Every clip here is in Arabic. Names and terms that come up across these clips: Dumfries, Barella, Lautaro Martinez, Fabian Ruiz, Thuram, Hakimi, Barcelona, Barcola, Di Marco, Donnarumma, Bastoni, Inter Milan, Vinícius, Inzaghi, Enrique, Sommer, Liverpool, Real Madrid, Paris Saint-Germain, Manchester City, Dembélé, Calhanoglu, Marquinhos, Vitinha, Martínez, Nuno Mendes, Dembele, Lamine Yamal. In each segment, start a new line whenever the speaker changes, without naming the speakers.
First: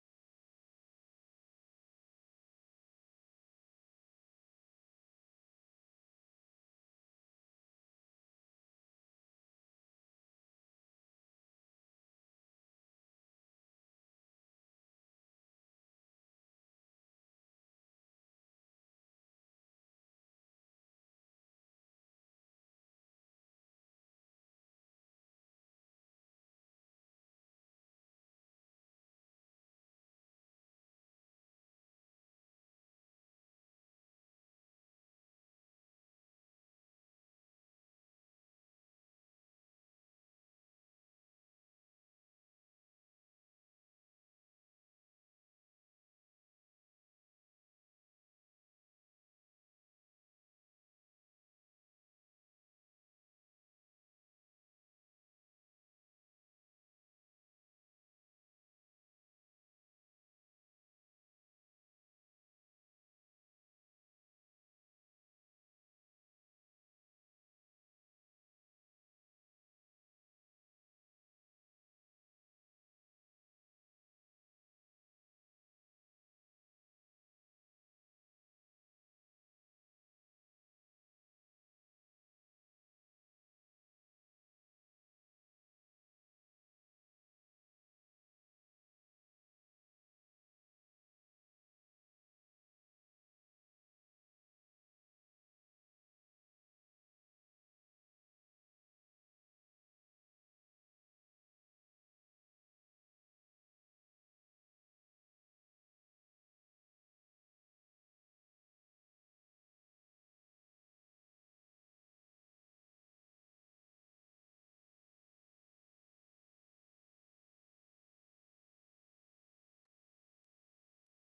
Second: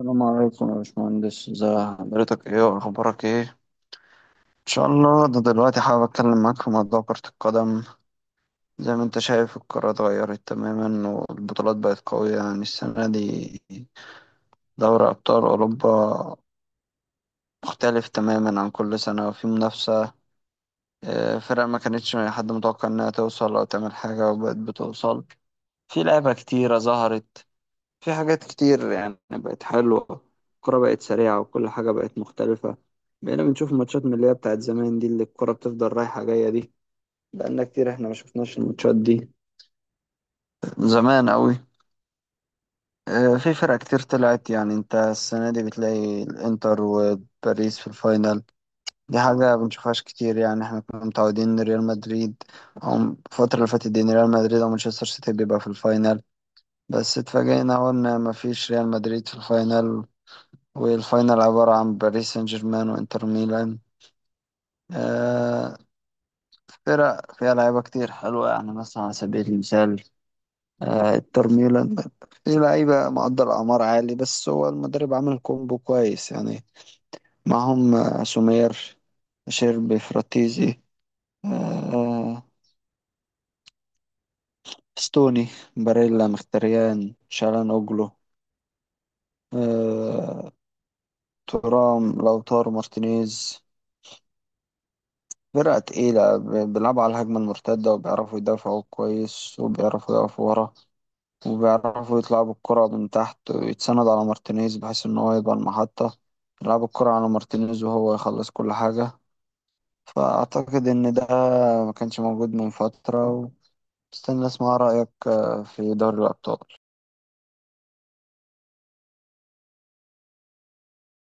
السلام عليكم يا باشمهندس. ازي حضرتك؟ ايه واخبارك ايه؟ ان شاء الله. ده دلوقتي حابب اتكلم معاك في موضوع كرة القدم. زي ما انت شايف، القارة اتغيرت تماما والبطولات بقت قوية، يعني السنة دي دوري ابطال اوروبا مختلف تماما عن كل سنة وفي منافسة. اه، فرق ما كانتش حد متوقع انها توصل او تعمل حاجة وبقت بتوصل. في لعبة كتيرة ظهرت، في حاجات كتير يعني بقت حلوة. الكرة بقت سريعة وكل حاجة بقت مختلفة. بقينا بنشوف ماتشات من اللي هي بتاعت زمان دي، اللي الكرة بتفضل رايحة جاية دي. بقالنا كتير احنا ما شفناش الماتشات دي، زمان أوي. في فرق كتير طلعت. يعني انت السنة دي بتلاقي الانتر وباريس في الفاينل. دي حاجة بنشوفهاش كتير. يعني احنا كنا متعودين ان ريال مدريد، او الفترة اللي فاتت دي، ان ريال مدريد او مانشستر سيتي بيبقى في الفاينل. بس اتفاجئنا اول ان مفيش ريال مدريد في الفاينل، والفاينل عبارة عن باريس سان جيرمان وإنتر ميلان. آه فرق فيها لعيبة كتير حلوة. يعني مثلا على سبيل المثال، إنتر ميلان فيه لعيبة مقدر أعمار عالي، بس هو المدرب عامل كومبو كويس يعني. معهم سومير، شيربي، فراتيزي، آه ستوني، باريلا، مختريان، شالان أوجلو، آه تورام، لوتارو مارتينيز. فرقة تقيلة بيلعبوا على الهجمة المرتدة، وبيعرفوا يدافعوا كويس وبيعرفوا يقفوا ورا، وبيعرفوا يطلعوا بالكرة من تحت ويتسند على مارتينيز، بحيث إن هو يبقى المحطة. يلعبوا الكرة على مارتينيز وهو يخلص كل حاجة. فأعتقد إن ده ما كانش موجود من فترة. واستنى أسمع رأيك في دوري الأبطال.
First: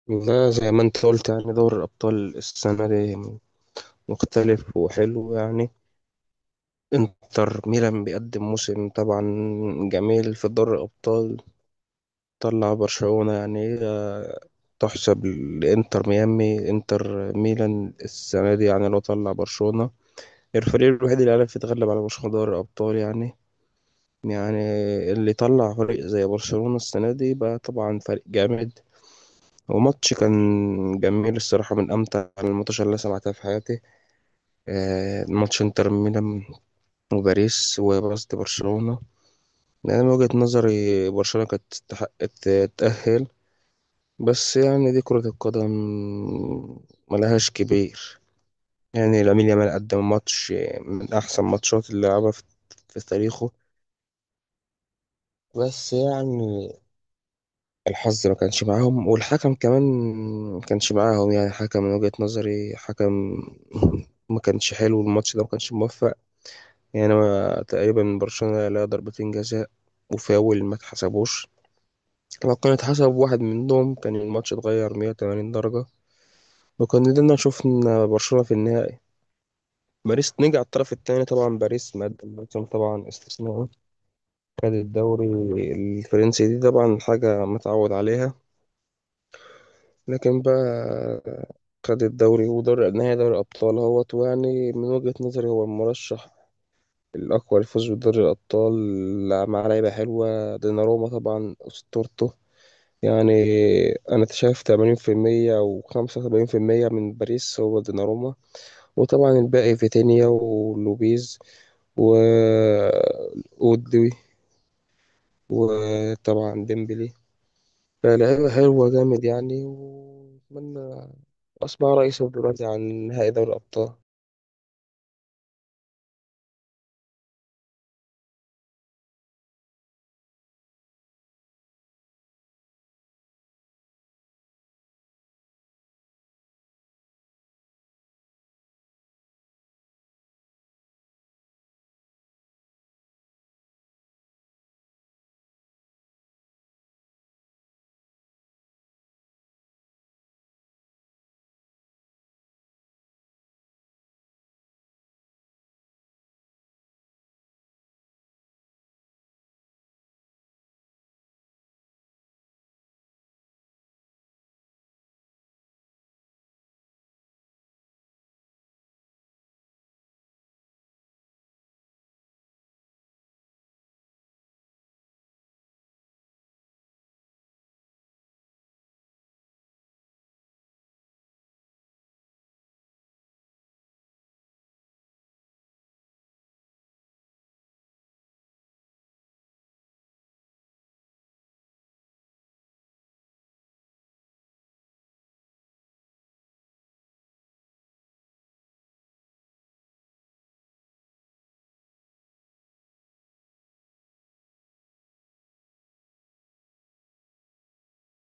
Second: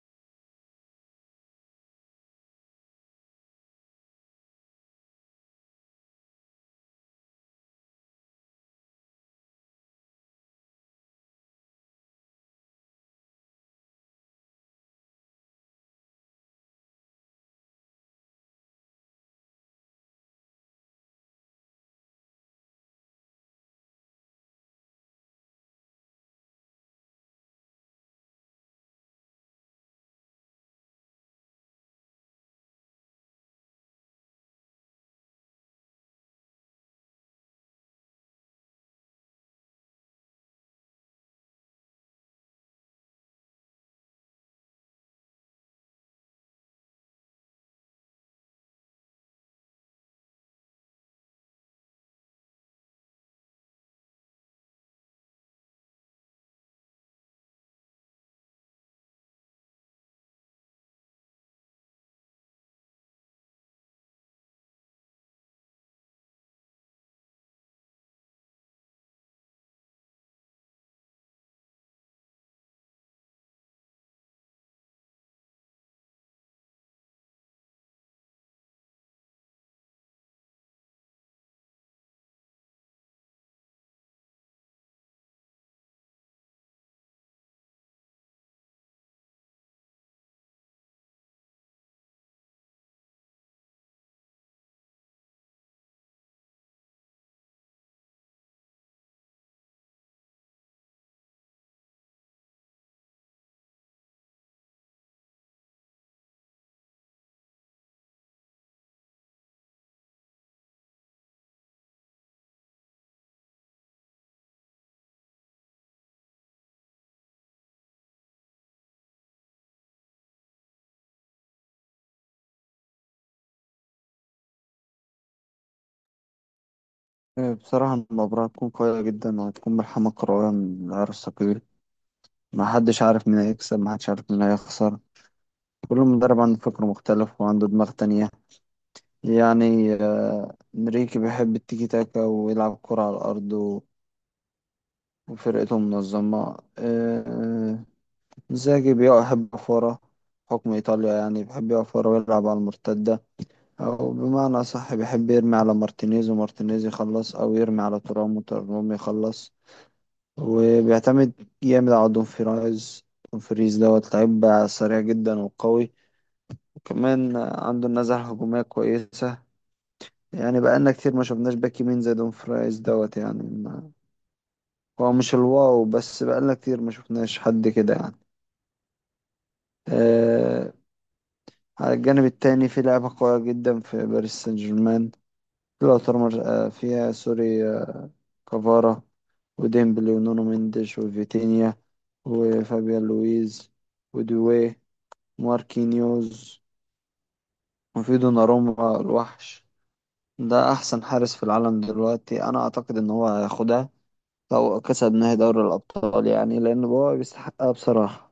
والله زي ما انت قلت يعني دوري الأبطال السنة دي مختلف وحلو يعني انتر ميلان بيقدم موسم طبعا جميل في دوري الأبطال طلع برشلونة يعني هي تحسب لإنتر ميامي انتر ميلان السنة دي يعني لو طلع برشلونة الفريق الوحيد اللي عرف يتغلب على برشلونة دوري الأبطال يعني يعني اللي طلع فريق زي برشلونة السنة دي بقى طبعا فريق جامد وماتش كان جميل الصراحة من أمتع الماتشات اللي أنا سمعتها في حياتي، آه، ماتش انتر ميلان وباريس وقصد برشلونة. يعني انا من وجهة نظري برشلونة كانت تستحق تتأهل، بس يعني دي كرة القدم ملهاش كبير. يعني لامين يامال قدم ماتش من احسن ماتشات اللي لعبها في تاريخه، بس يعني الحظ ما كانش معاهم والحكم كمان ما كانش معاهم، يعني حكم من وجهة نظري حكم ما كانش حلو، الماتش ده ما كانش موفق. يعني أنا تقريبا من برشلونة لا ضربتين جزاء وفاول ما اتحسبوش، لو كان اتحسب واحد منهم كان الماتش اتغير 180 درجة، وكان قدرنا شفنا برشلونة في النهائي. باريس نجع الطرف الثاني، طبعا باريس مقدم موسم طبعا استثنائي، خد الدوري الفرنسي دي طبعا حاجة متعود عليها، لكن بقى خد الدوري ودوري نهائي دوري الأبطال، هو يعني من وجهة نظري هو المرشح الأقوى للفوز بدوري الأبطال، مع لعيبة حلوة ديناروما طبعا أسطورته. يعني أنا شايف 80% في المية أو 75% في المية من باريس هو ديناروما، وطبعا الباقي فيتينيا ولوبيز و أودوي وطبعا ديمبلي. فلعيبة حلوة جامد يعني، وأتمنى أسمع رئيسه دلوقتي عن نهائي دوري الأبطال.
بصراحة المباراة هتكون قوية جدا، وهتكون ملحمة كروية من العيار الثقيل. ما حدش عارف مين هيكسب، ما حدش عارف مين هيخسر. كل مدرب عنده فكر مختلف وعنده دماغ تانية. يعني انريكي بيحب التيكي تاكا ويلعب كرة على الأرض، وفرقته منظمة. إنزاجي يحب يقف ورا، حكم إيطاليا يعني بيحب يقف ورا ويلعب على المرتدة. أو بمعنى صح بيحب يرمي على مارتينيز ومارتينيز يخلص، أو يرمي على تورام وتورام يخلص. وبيعتمد جامد على دومفريز. دومفريز دوت لعيب سريع جدا وقوي، وكمان عنده النزعة الهجومية كويسة. يعني بقالنا كتير ما شفناش باك يمين زي دون فرايز دوت. يعني ما هو مش الواو، بس بقالنا كتير ما شفناش حد كده يعني. آه على الجانب التاني في لعبة قوية جدا في باريس سان جيرمان. لوتر مر- آه فيها سوري، كفارا وديمبلي ونونو مينديش وفيتينيا وفابيان لويز ودوي، ماركينيوز، وفي دوناروما الوحش. ده أحسن حارس في العالم دلوقتي. أنا أعتقد إن هو هياخدها، أو كسبناه دوري الأبطال يعني، لأن هو بيستحقها بصراحة.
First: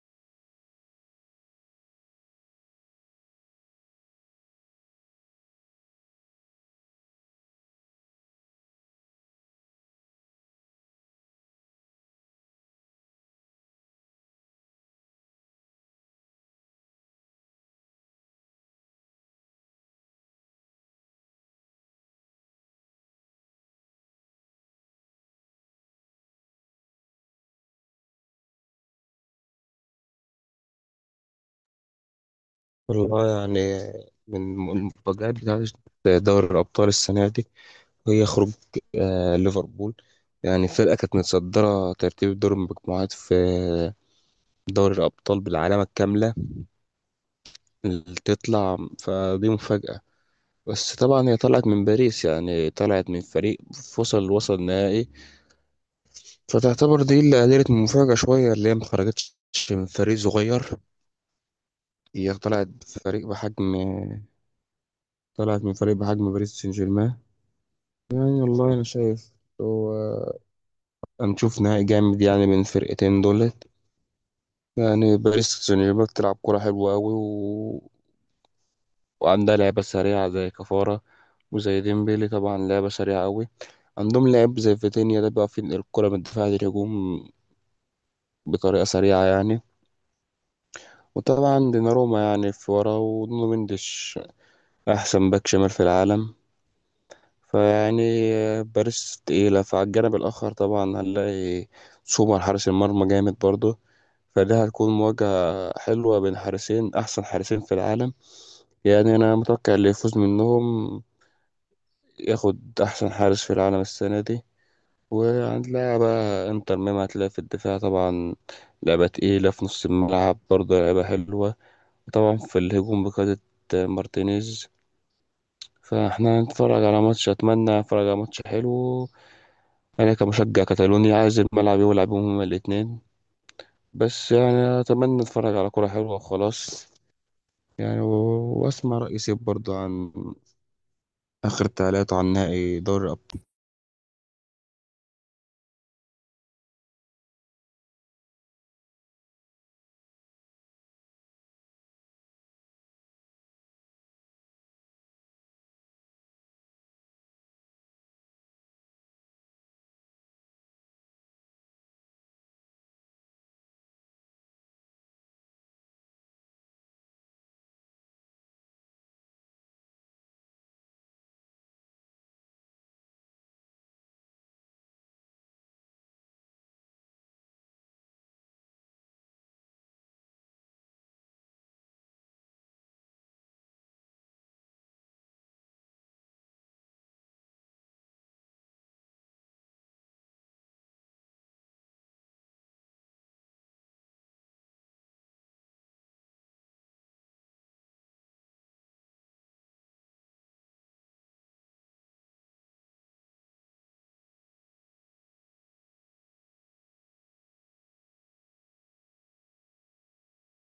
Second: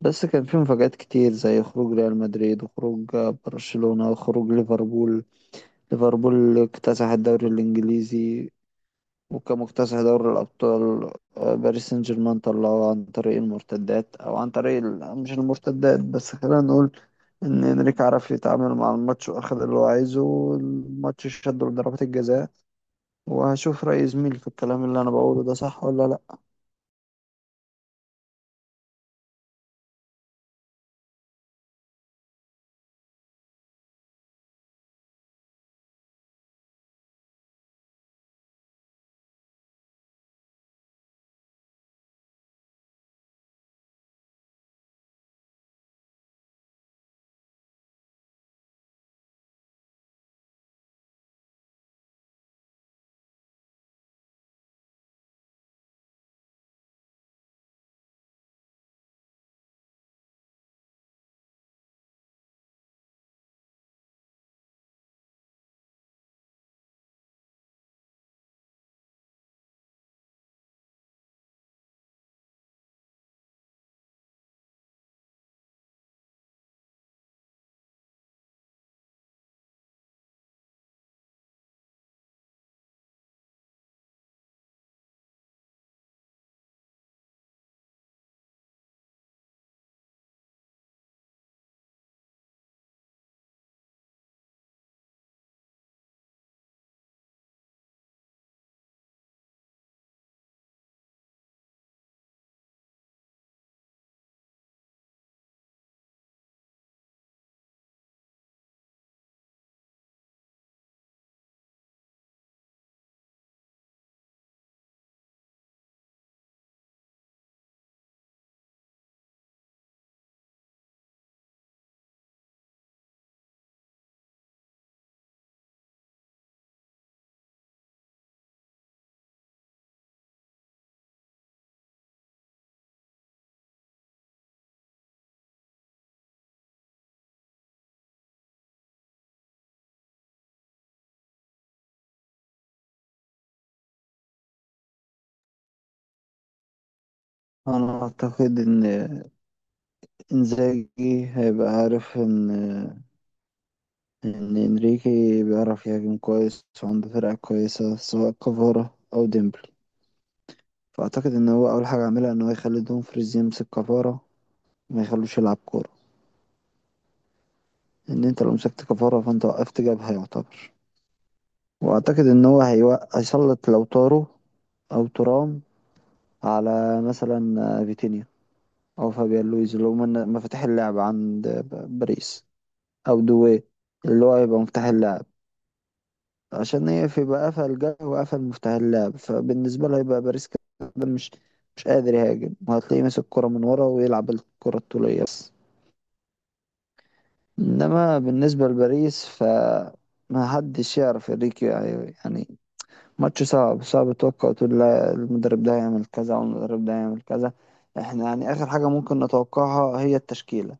بس كان في مفاجآت كتير، زي خروج ريال مدريد وخروج برشلونة وخروج ليفربول. ليفربول اكتسح الدوري الإنجليزي، وكان مكتسح دوري الأبطال. باريس سان جيرمان طلعوه عن طريق المرتدات، أو عن طريق مش المرتدات، بس خلينا نقول إن إنريك عرف يتعامل مع الماتش وأخد اللي هو عايزه، والماتش شده لضربات الجزاء. وهشوف رأي زميلي في الكلام اللي أنا بقوله ده صح ولا لأ.
والله يعني من المفاجآت بتاعت دوري الأبطال السنة دي هي خروج آه ليفربول. يعني الفرقة كانت متصدرة ترتيب دور المجموعات في دوري الأبطال بالعلامة الكاملة، اللي تطلع فدي مفاجأة، بس طبعا هي طلعت من باريس، يعني طلعت من فريق وصل نهائي، فتعتبر دي اللي قللت من المفاجأة شوية، اللي هي ما خرجتش من فريق صغير، هي طلعت بفريق بحجم طلعت من فريق بحجم باريس سان جيرمان. يعني والله أنا شايف هو هنشوف نهائي جامد يعني بين الفرقتين دول. يعني باريس سان جيرمان بتلعب كرة حلوة أوي، وعندها لعبة سريعة زي كفارة وزي ديمبلي، طبعا لعبة سريعة أوي، عندهم لاعب زي فيتينيا ده بيعرف ينقل الكرة من الدفاع للهجوم بطريقة سريعة يعني، وطبعا ديناروما يعني في ورا ونونو مندش أحسن باك شمال في العالم. فيعني باريس تقيلة، فعلى الجانب الآخر طبعا هنلاقي سومر حارس المرمى جامد برضه، فده هتكون مواجهة حلوة بين حارسين أحسن حارسين في العالم. يعني أنا متوقع اللي يفوز منهم ياخد أحسن حارس في العالم السنة دي. وهنلاعب بقى إنتر ميامي هتلاقي في الدفاع طبعا لعبة تقيلة، في نص الملعب برضه لعبة حلوة، طبعا في الهجوم بقيادة مارتينيز، فاحنا هنتفرج على ماتش أتمنى أتفرج على ماتش حلو. أنا كمشجع كتالوني عايز الملعب يلعب بيهم هما الـ2، بس يعني أتمنى أتفرج على كرة حلوة وخلاص. يعني وأسمع رأي سيب برضه عن آخر تعليقاته عن نهائي دوري الأبطال.
انا اعتقد ان انزاجي هيبقى عارف ان انريكي بيعرف يهاجم كويس وعنده فرقة كويسة، سواء كفارة او ديمبلي. فاعتقد ان هو اول حاجة عملها ان هو يخلي دومفريز يمسك كفارة وما يخلوش يلعب كورة. ان انت لو مسكت كفارة فانت وقفت جبهة يعتبر. واعتقد ان هو هيسلط لو طارو او ترام على مثلا فيتينيا، او فابيان لويز اللي هو مفاتيح اللعب عند باريس، او دوي اللي هو هيبقى مفتاح اللعب، عشان يقفل. يبقى قفل جه وقفل مفتاح اللعب، فبالنسبة له هيبقى باريس كده مش مش قادر يهاجم، وهتلاقيه ماسك الكرة من ورا ويلعب الكرة الطولية بس. إنما بالنسبة لباريس ف، ما حدش يعرف انريكي يعني ماتش صعب. صعب تتوقع تقول لا المدرب ده هيعمل كذا والمدرب ده هيعمل كذا. احنا يعني آخر حاجة ممكن نتوقعها هي التشكيلة.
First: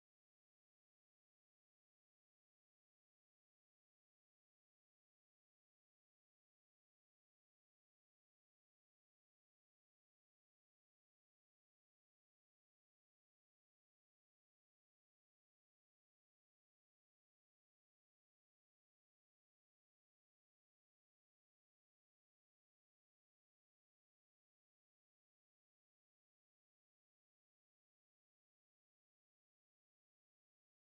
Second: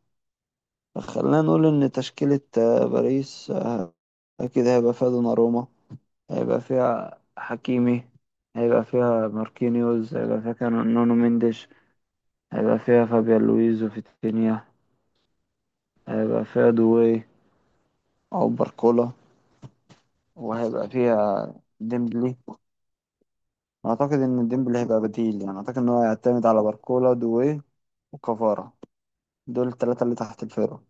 خلينا نقول إن تشكيلة باريس، أكيد هيبقى فيها دوناروما، هيبقى فيها حكيمي، هيبقى فيها ماركينيوز، هيبقى فيها نونو مينديش، هيبقى فيها فابيان لويز وفيتينيا، هيبقى فيها دوي أو باركولا، وهيبقى فيها ديمبلي. أعتقد إن ديمبلي هيبقى بديل. يعني أعتقد إن هو هيعتمد على باركولا، دوي، وكفارة، دول التلاتة اللي تحت الفرقة.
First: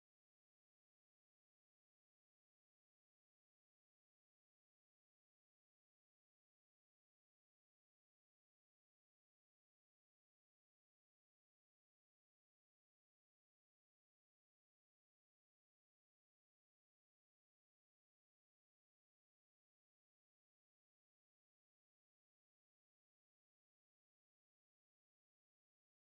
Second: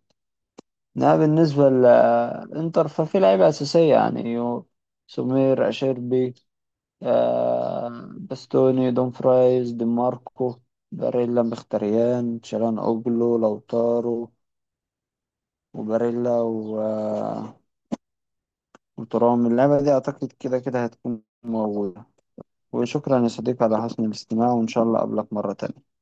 إنما بالنسبة لإنتر ففي لعيبة أساسية يعني، سمير، أشيربي، باستوني، دون فرايز، دي ماركو، باريلا، مختريان، تشالان اوجلو، لوتارو، وباريلا و... آه، وترام. اللعبة دي اعتقد كده كده هتكون موجودة. وشكرا يا صديقي على حسن الاستماع، وان شاء الله اقابلك مرة تانية.